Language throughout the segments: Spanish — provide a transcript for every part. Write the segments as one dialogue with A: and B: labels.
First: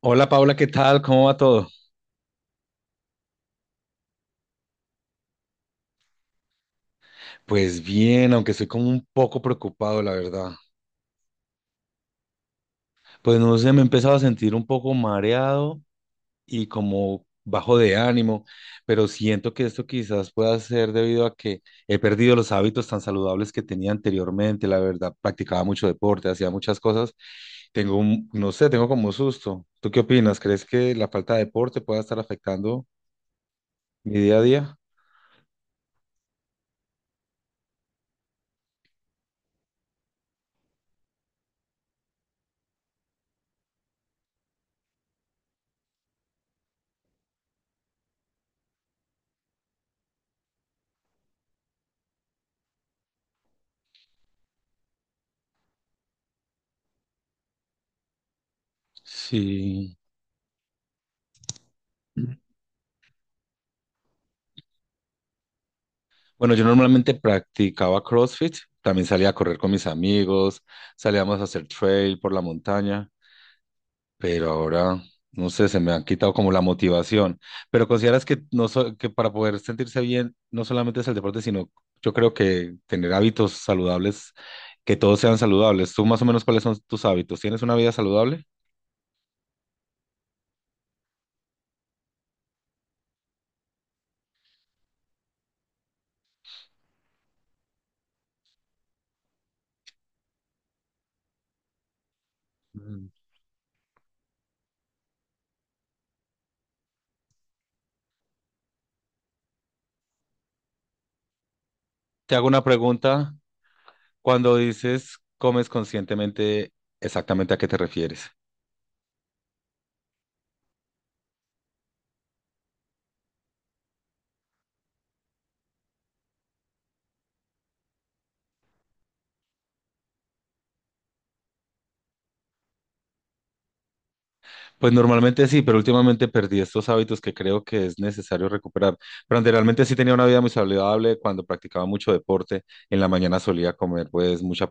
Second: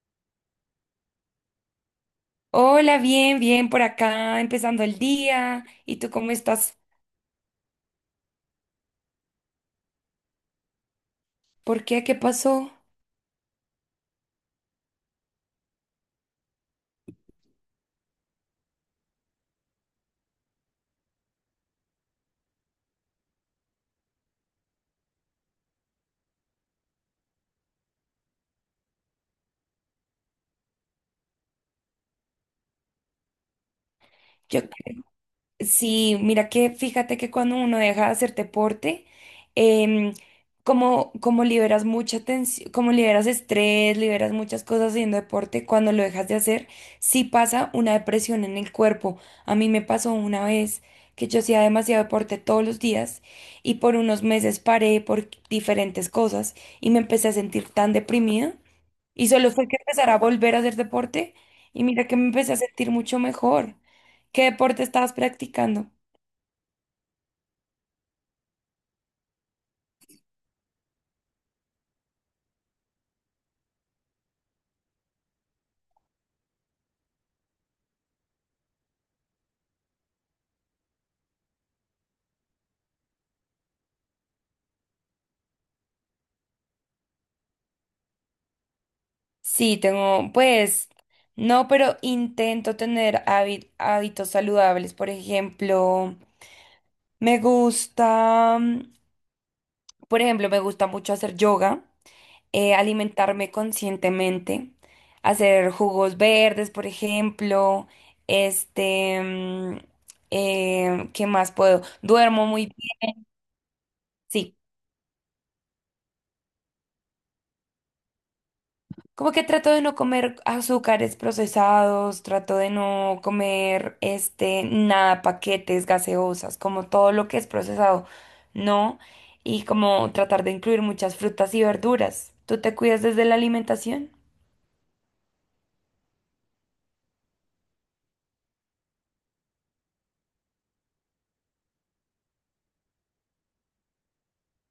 A: Hola Paula, ¿qué tal? ¿Cómo va todo?
B: Hola, bien, bien por acá, empezando el día. ¿Y tú cómo estás?
A: Pues bien, aunque estoy como un poco preocupado, la verdad.
B: ¿Por qué? ¿Qué pasó?
A: Pues no sé, me he empezado a sentir un poco mareado y como bajo de ánimo, pero siento que esto quizás pueda ser debido a que he perdido los hábitos tan saludables que tenía anteriormente, la verdad. Practicaba mucho deporte, hacía muchas cosas. Tengo un, no sé, tengo como un susto. ¿Tú qué opinas? ¿Crees que la falta de deporte pueda estar afectando mi día a
B: Yo,
A: día?
B: sí, mira que fíjate que cuando uno deja de hacer deporte, em, como liberas mucha tensión, como liberas estrés, liberas muchas cosas haciendo deporte, cuando lo dejas de hacer, sí pasa una depresión en el cuerpo. A mí me pasó una vez que yo hacía demasiado deporte todos los días y por unos meses paré por diferentes cosas y me empecé a sentir tan deprimida. Y solo fue que
A: Sí.
B: empezar a volver a hacer deporte y mira que me empecé a sentir mucho mejor. ¿Qué deporte estabas practicando?
A: Bueno, yo normalmente practicaba CrossFit, también salía a correr con mis amigos, salíamos a hacer trail por la montaña, pero ahora, no sé, se me han quitado como la motivación. Pero consideras que, no so- que para poder sentirse bien, no solamente es el deporte, sino yo creo que tener hábitos saludables, que todos sean saludables. ¿Tú más o menos cuáles son tus hábitos? ¿Tienes una vida saludable?
B: Sí, tengo, pues, no, pero intento tener hábitos saludables. Por ejemplo, me gusta, por ejemplo, me gusta mucho hacer yoga,
A: Mm.
B: alimentarme conscientemente, hacer jugos verdes, por ejemplo, este, mm, ¿qué más puedo?
A: Te
B: Duermo
A: hago una
B: muy bien.
A: pregunta. Cuando
B: Sí.
A: dices comes conscientemente, ¿exactamente a qué te refieres?
B: Como que trato de no comer azúcares procesados, trato de no comer nada, paquetes, gaseosas, como todo lo que es procesado, no, y como tratar de incluir muchas frutas y verduras. ¿Tú te cuidas desde la alimentación?
A: Pues normalmente sí, pero últimamente perdí estos hábitos que creo que es necesario recuperar. Pero anteriormente sí tenía una vida muy saludable cuando practicaba mucho deporte. En la mañana solía comer pues mucha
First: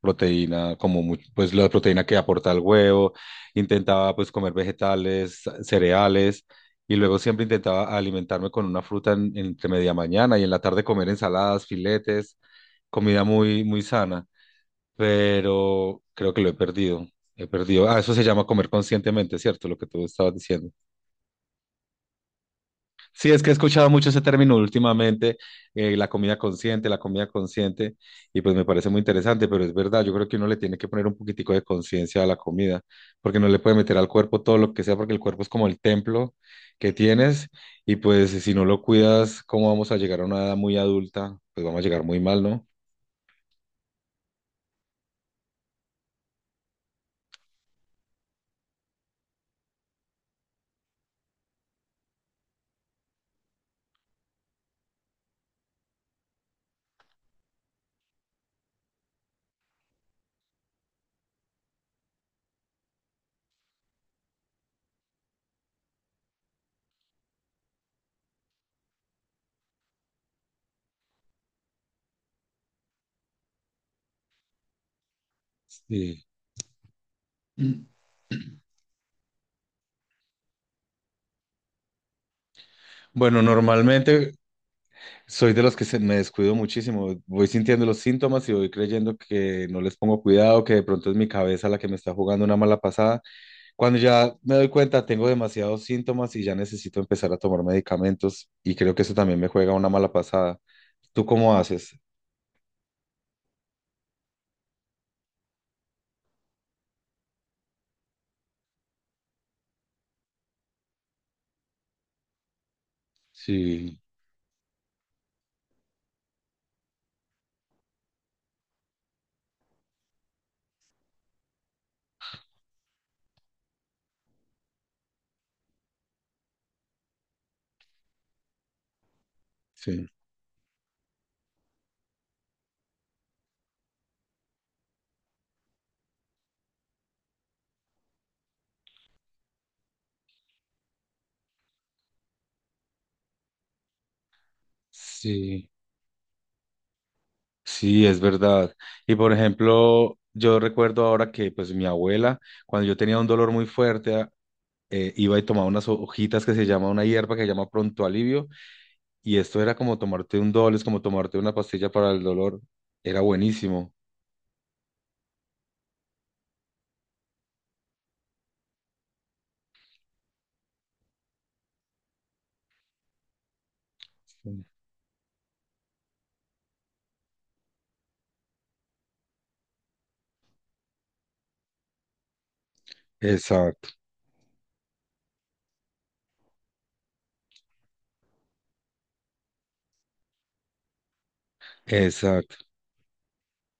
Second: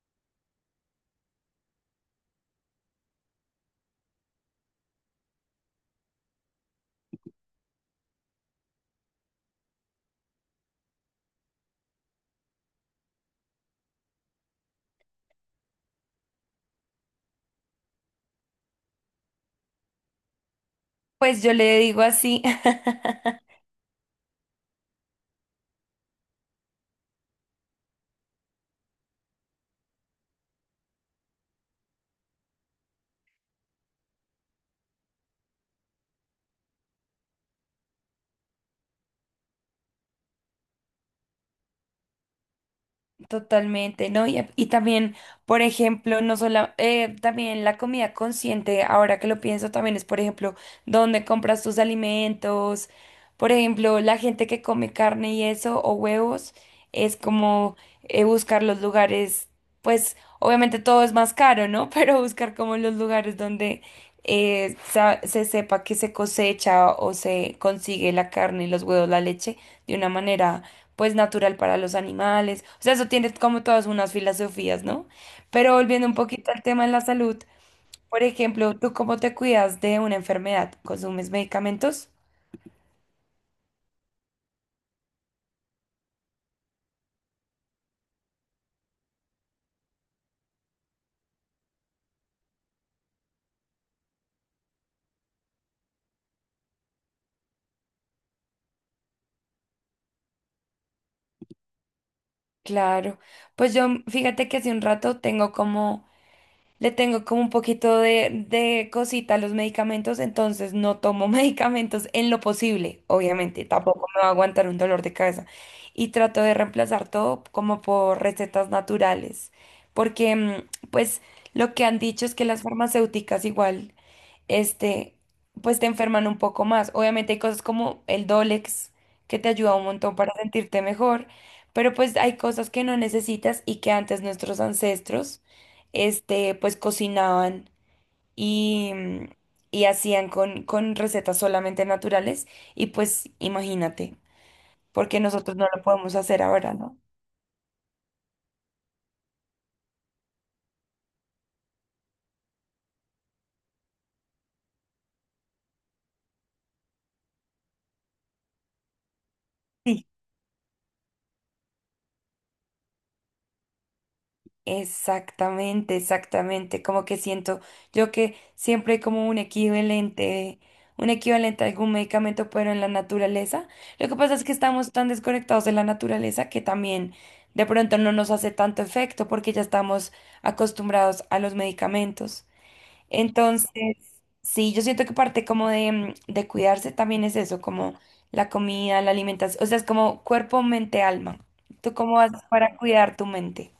A: proteína, pues la proteína que aporta el huevo. Intentaba pues comer vegetales, cereales y luego siempre intentaba alimentarme con una fruta entre media mañana y en la tarde comer ensaladas, filetes, comida muy muy sana pero creo que lo he perdido. He perdido. Ah, eso se llama comer conscientemente, ¿cierto? Lo que tú estabas diciendo.
B: Pues yo le digo así.
A: Sí, es que he escuchado mucho ese término últimamente, la comida consciente, y pues me parece muy interesante, pero es verdad, yo creo que uno le tiene que poner un poquitico de conciencia a la comida, porque no le puede meter al cuerpo todo lo que sea, porque el cuerpo es como el templo que tienes, y pues si no lo cuidas, ¿cómo vamos a llegar a una edad muy adulta? Pues vamos a llegar muy mal, ¿no?
B: Totalmente, ¿no? Y también, por ejemplo, no solo, también la comida consciente, ahora que lo pienso, también es, por ejemplo, dónde compras tus alimentos, por ejemplo, la gente que come carne y eso, o huevos, es como buscar los lugares, pues obviamente todo es más caro, ¿no? Pero buscar como los lugares donde se sepa que se cosecha o se consigue la carne, los huevos, la leche, de una manera pues natural para los animales. O sea, eso tiene como todas unas filosofías, ¿no? Pero volviendo un
A: Sí.
B: poquito al tema de la salud, por ejemplo, ¿tú cómo te cuidas de una enfermedad? ¿Consumes medicamentos?
A: Bueno, normalmente soy de los me descuido muchísimo. Voy sintiendo los síntomas y voy creyendo que no les pongo cuidado, que de pronto es mi cabeza la que me está jugando una mala pasada. Cuando ya me doy cuenta, tengo demasiados síntomas y ya necesito empezar a tomar medicamentos y creo que eso también me juega una mala pasada. ¿Tú cómo haces?
B: Claro. Pues yo, fíjate que hace un rato tengo como... Le tengo como un poquito de cosita a los medicamentos, entonces no tomo medicamentos en lo posible, obviamente.
A: Sí,
B: Tampoco me va a aguantar un dolor de cabeza. Y trato de reemplazar todo como por recetas naturales, porque pues lo que han dicho es que las farmacéuticas igual este, pues te enferman un poco más. Obviamente hay cosas como el Dolex que te ayuda un
A: sí,
B: montón para sentirte mejor, pero pues hay cosas que no necesitas y que antes nuestros ancestros, pues cocinaban y, y hacían con recetas solamente naturales y pues imagínate, porque nosotros no
A: sí,
B: lo podemos hacer ahora, ¿no?
A: sí, es verdad. Y por ejemplo, yo recuerdo ahora que pues mi abuela, cuando yo tenía un dolor muy fuerte, iba y tomaba unas hojitas que se llama una hierba que se llama pronto alivio. Y esto era como
B: Sí.
A: tomarte un es como tomarte una pastilla para el dolor. Era buenísimo.
B: Exactamente, exactamente. Como que siento yo que siempre hay como un equivalente a algún medicamento, pero en la naturaleza. Lo que pasa es que
A: Sí.
B: estamos tan desconectados de la naturaleza que también de pronto no nos hace tanto efecto porque ya estamos acostumbrados a los medicamentos. Entonces,
A: Exacto,
B: sí, yo siento que parte como de, de cuidarse también es eso, como la comida, la alimentación. O sea, es como cuerpo, mente, alma. ¿Tú cómo haces
A: exacto.
B: para cuidar tu mente?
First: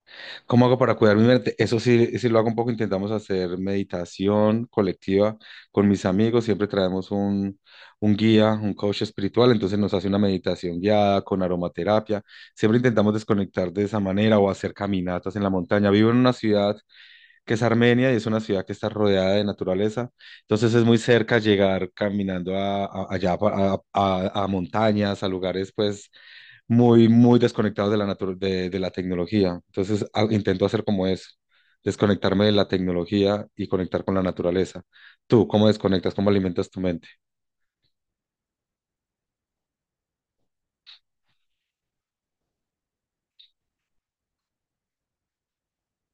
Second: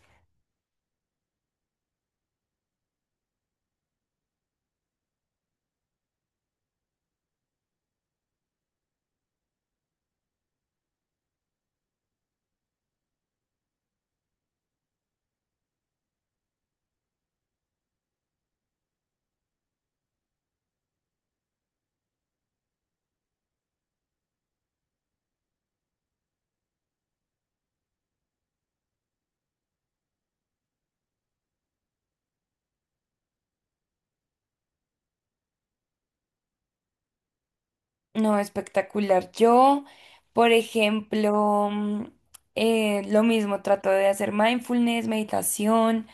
A: ¿Cómo hago para cuidar mi mente? Eso sí, sí lo hago un poco. Intentamos hacer meditación colectiva con mis amigos. Siempre traemos un guía, un coach espiritual. Entonces nos hace una meditación guiada con aromaterapia. Siempre intentamos desconectar de esa manera o hacer caminatas en la montaña. Vivo en una ciudad que es Armenia y es una ciudad que está rodeada de naturaleza. Entonces es muy cerca llegar caminando a- allá pa- a montañas, a lugares pues muy, muy desconectados de de la tecnología. Entonces intento hacer como eso, desconectarme de la tecnología y conectar con la naturaleza. ¿Tú cómo desconectas? ¿Cómo alimentas tu mente?
B: No, espectacular. Yo, por ejemplo, lo mismo, trato de hacer mindfulness, meditación.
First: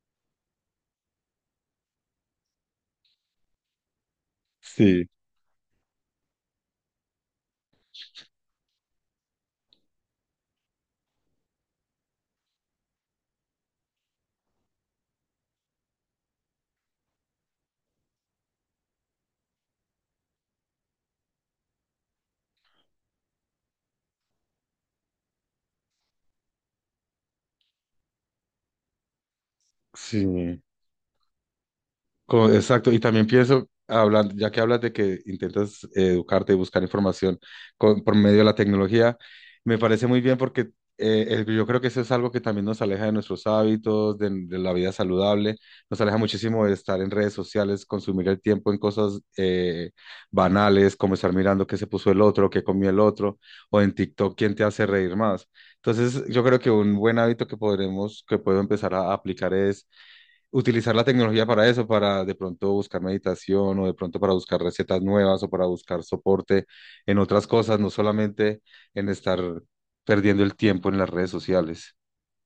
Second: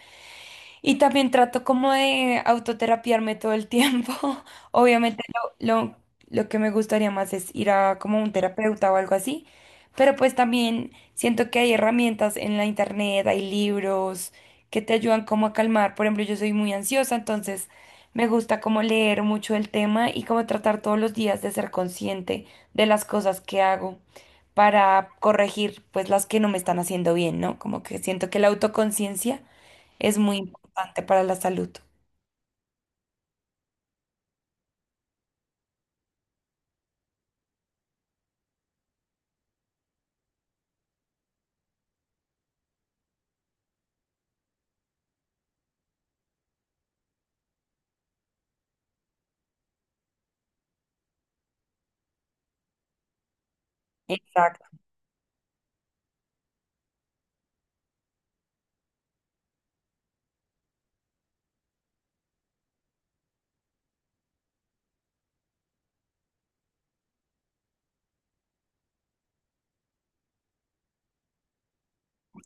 B: Y también trato como de autoterapiarme todo el tiempo.
A: Sí,
B: Obviamente lo, lo, lo que me gustaría más es ir a como un terapeuta o algo así, pero pues también siento que hay herramientas en la internet, hay libros que te ayudan como a calmar. Por ejemplo, yo soy muy ansiosa, entonces me gusta como leer mucho el tema y como tratar todos los días de ser consciente de las cosas que hago para corregir pues las que no me están haciendo bien, ¿no? Como que siento que la autoconciencia es muy
A: sí.
B: importante para la salud.
A: Exacto, y también pienso, hablando, ya que hablas de que intentas educarte y buscar información por medio de la tecnología, me parece muy bien porque yo creo que eso es algo que también nos aleja de nuestros hábitos, de la vida saludable, nos aleja muchísimo de estar en redes sociales, consumir el tiempo en cosas banales, como estar mirando qué se puso el otro, qué comió el otro, o en TikTok quién te
B: Exacto.
A: hace reír más. Entonces, yo creo que un buen hábito que que puedo empezar a aplicar es utilizar la tecnología para eso, para de pronto buscar meditación o de pronto para buscar recetas nuevas o para buscar soporte en otras cosas, no solamente en estar perdiendo el tiempo en las redes sociales.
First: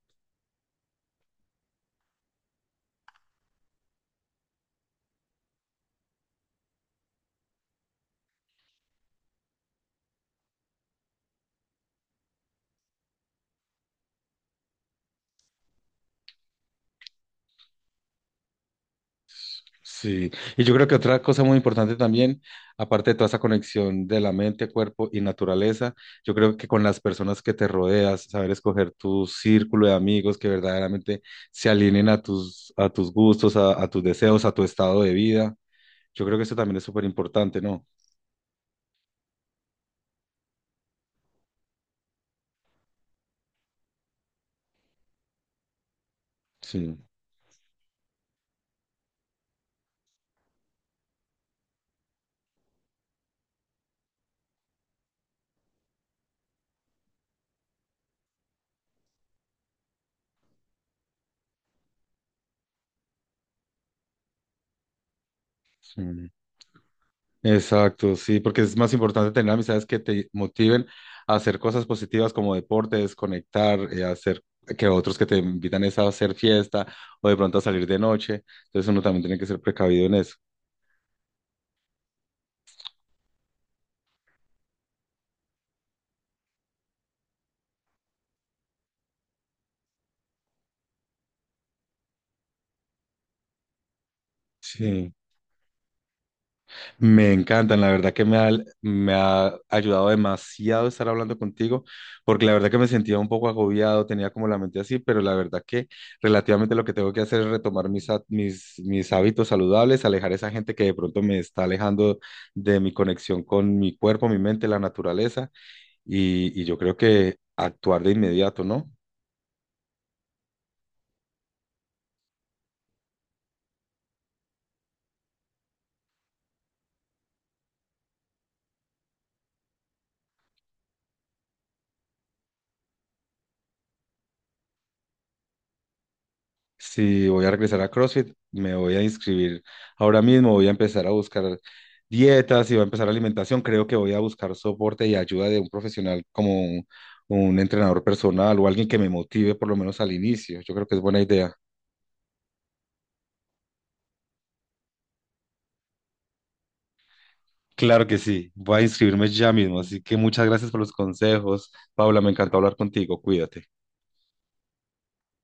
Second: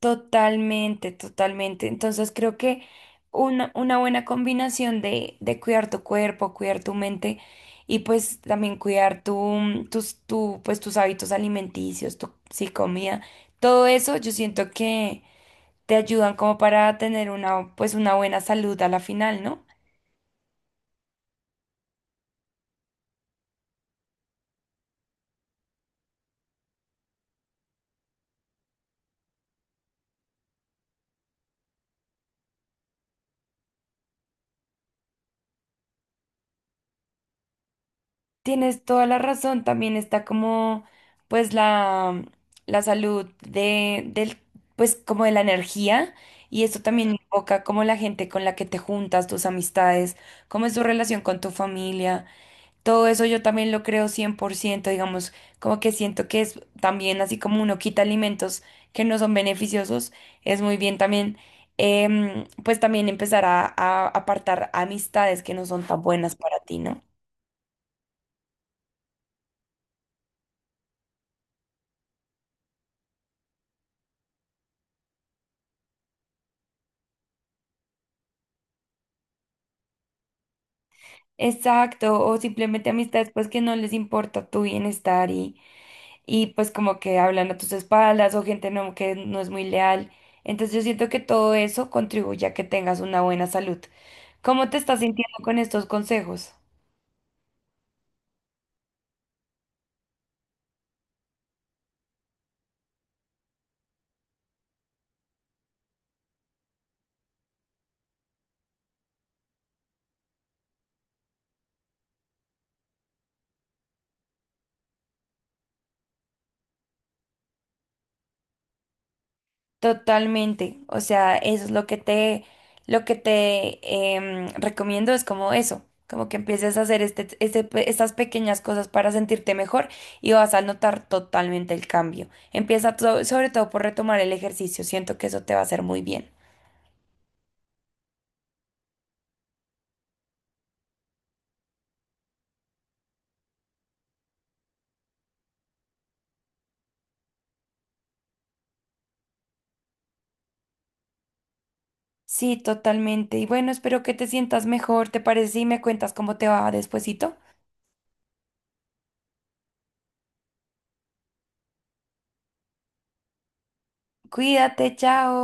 B: Totalmente, totalmente. Entonces creo que una buena combinación de cuidar tu cuerpo, cuidar tu mente y pues también cuidar tus pues, tus hábitos alimenticios, tu sí, comida, todo eso yo siento que te ayudan como para tener una, pues, una buena salud a la final, ¿no?
A: Sí, y yo creo que otra cosa muy importante también, aparte de toda esa conexión de la mente, cuerpo y naturaleza, yo creo que con las personas que te rodeas, saber escoger tu círculo de amigos que verdaderamente se alineen a a tus gustos, a tus deseos, a tu estado de vida, yo creo que eso también es súper importante, ¿no?
B: Tienes toda la razón, también está como pues la salud del pues como de la energía y esto
A: Sí,
B: también invoca como la gente con la que te juntas, tus amistades, cómo es tu relación con tu familia, todo eso yo también lo creo 100%. Digamos, como que siento que es también así como uno quita alimentos que no son beneficiosos, es muy bien también pues también empezar a apartar amistades que no son tan
A: sí.
B: buenas para ti, ¿no?
A: Exacto, sí, porque es más importante tener amistades que te motiven a hacer cosas positivas como deporte, desconectar, hacer que otros que te invitan es a hacer fiesta o de pronto a salir de noche. Entonces uno también tiene que ser precavido en eso.
B: Exacto, o simplemente amistades pues que no les importa tu bienestar y pues como que hablan a tus espaldas o gente no, que no es muy leal. Entonces yo siento que todo eso contribuye a que tengas una buena salud. ¿Cómo te estás
A: Sí.
B: sintiendo con estos consejos?
A: Me encantan, la verdad que me ha ayudado demasiado estar hablando contigo, porque la verdad que me sentía un poco agobiado, tenía como la mente así, pero la verdad que relativamente lo que tengo que hacer es retomar mis hábitos saludables, alejar esa gente que de pronto me está alejando de mi conexión con mi cuerpo, mi mente, la naturaleza, y yo creo que actuar de inmediato, ¿no?
B: Totalmente, o sea, eso es lo que te recomiendo es como eso, como que empieces a hacer estas pequeñas cosas para sentirte mejor y vas a notar totalmente el cambio. Empieza sobre todo por retomar el ejercicio, siento que eso te va a hacer muy bien.
A: Si voy a regresar a CrossFit, me voy a inscribir. Ahora mismo voy a empezar a buscar dietas y voy a empezar alimentación. Creo que voy a buscar soporte y ayuda de un profesional como un entrenador personal o alguien que me motive por lo menos al inicio. Yo creo que es buena idea.
B: Sí, totalmente. Y bueno, espero que te sientas mejor. ¿Te parece si me cuentas cómo te va despuesito?
A: Claro que sí, voy a inscribirme ya mismo. Así que muchas gracias por los consejos. Paula, me encantó hablar contigo. Cuídate.
B: Cuídate, chao.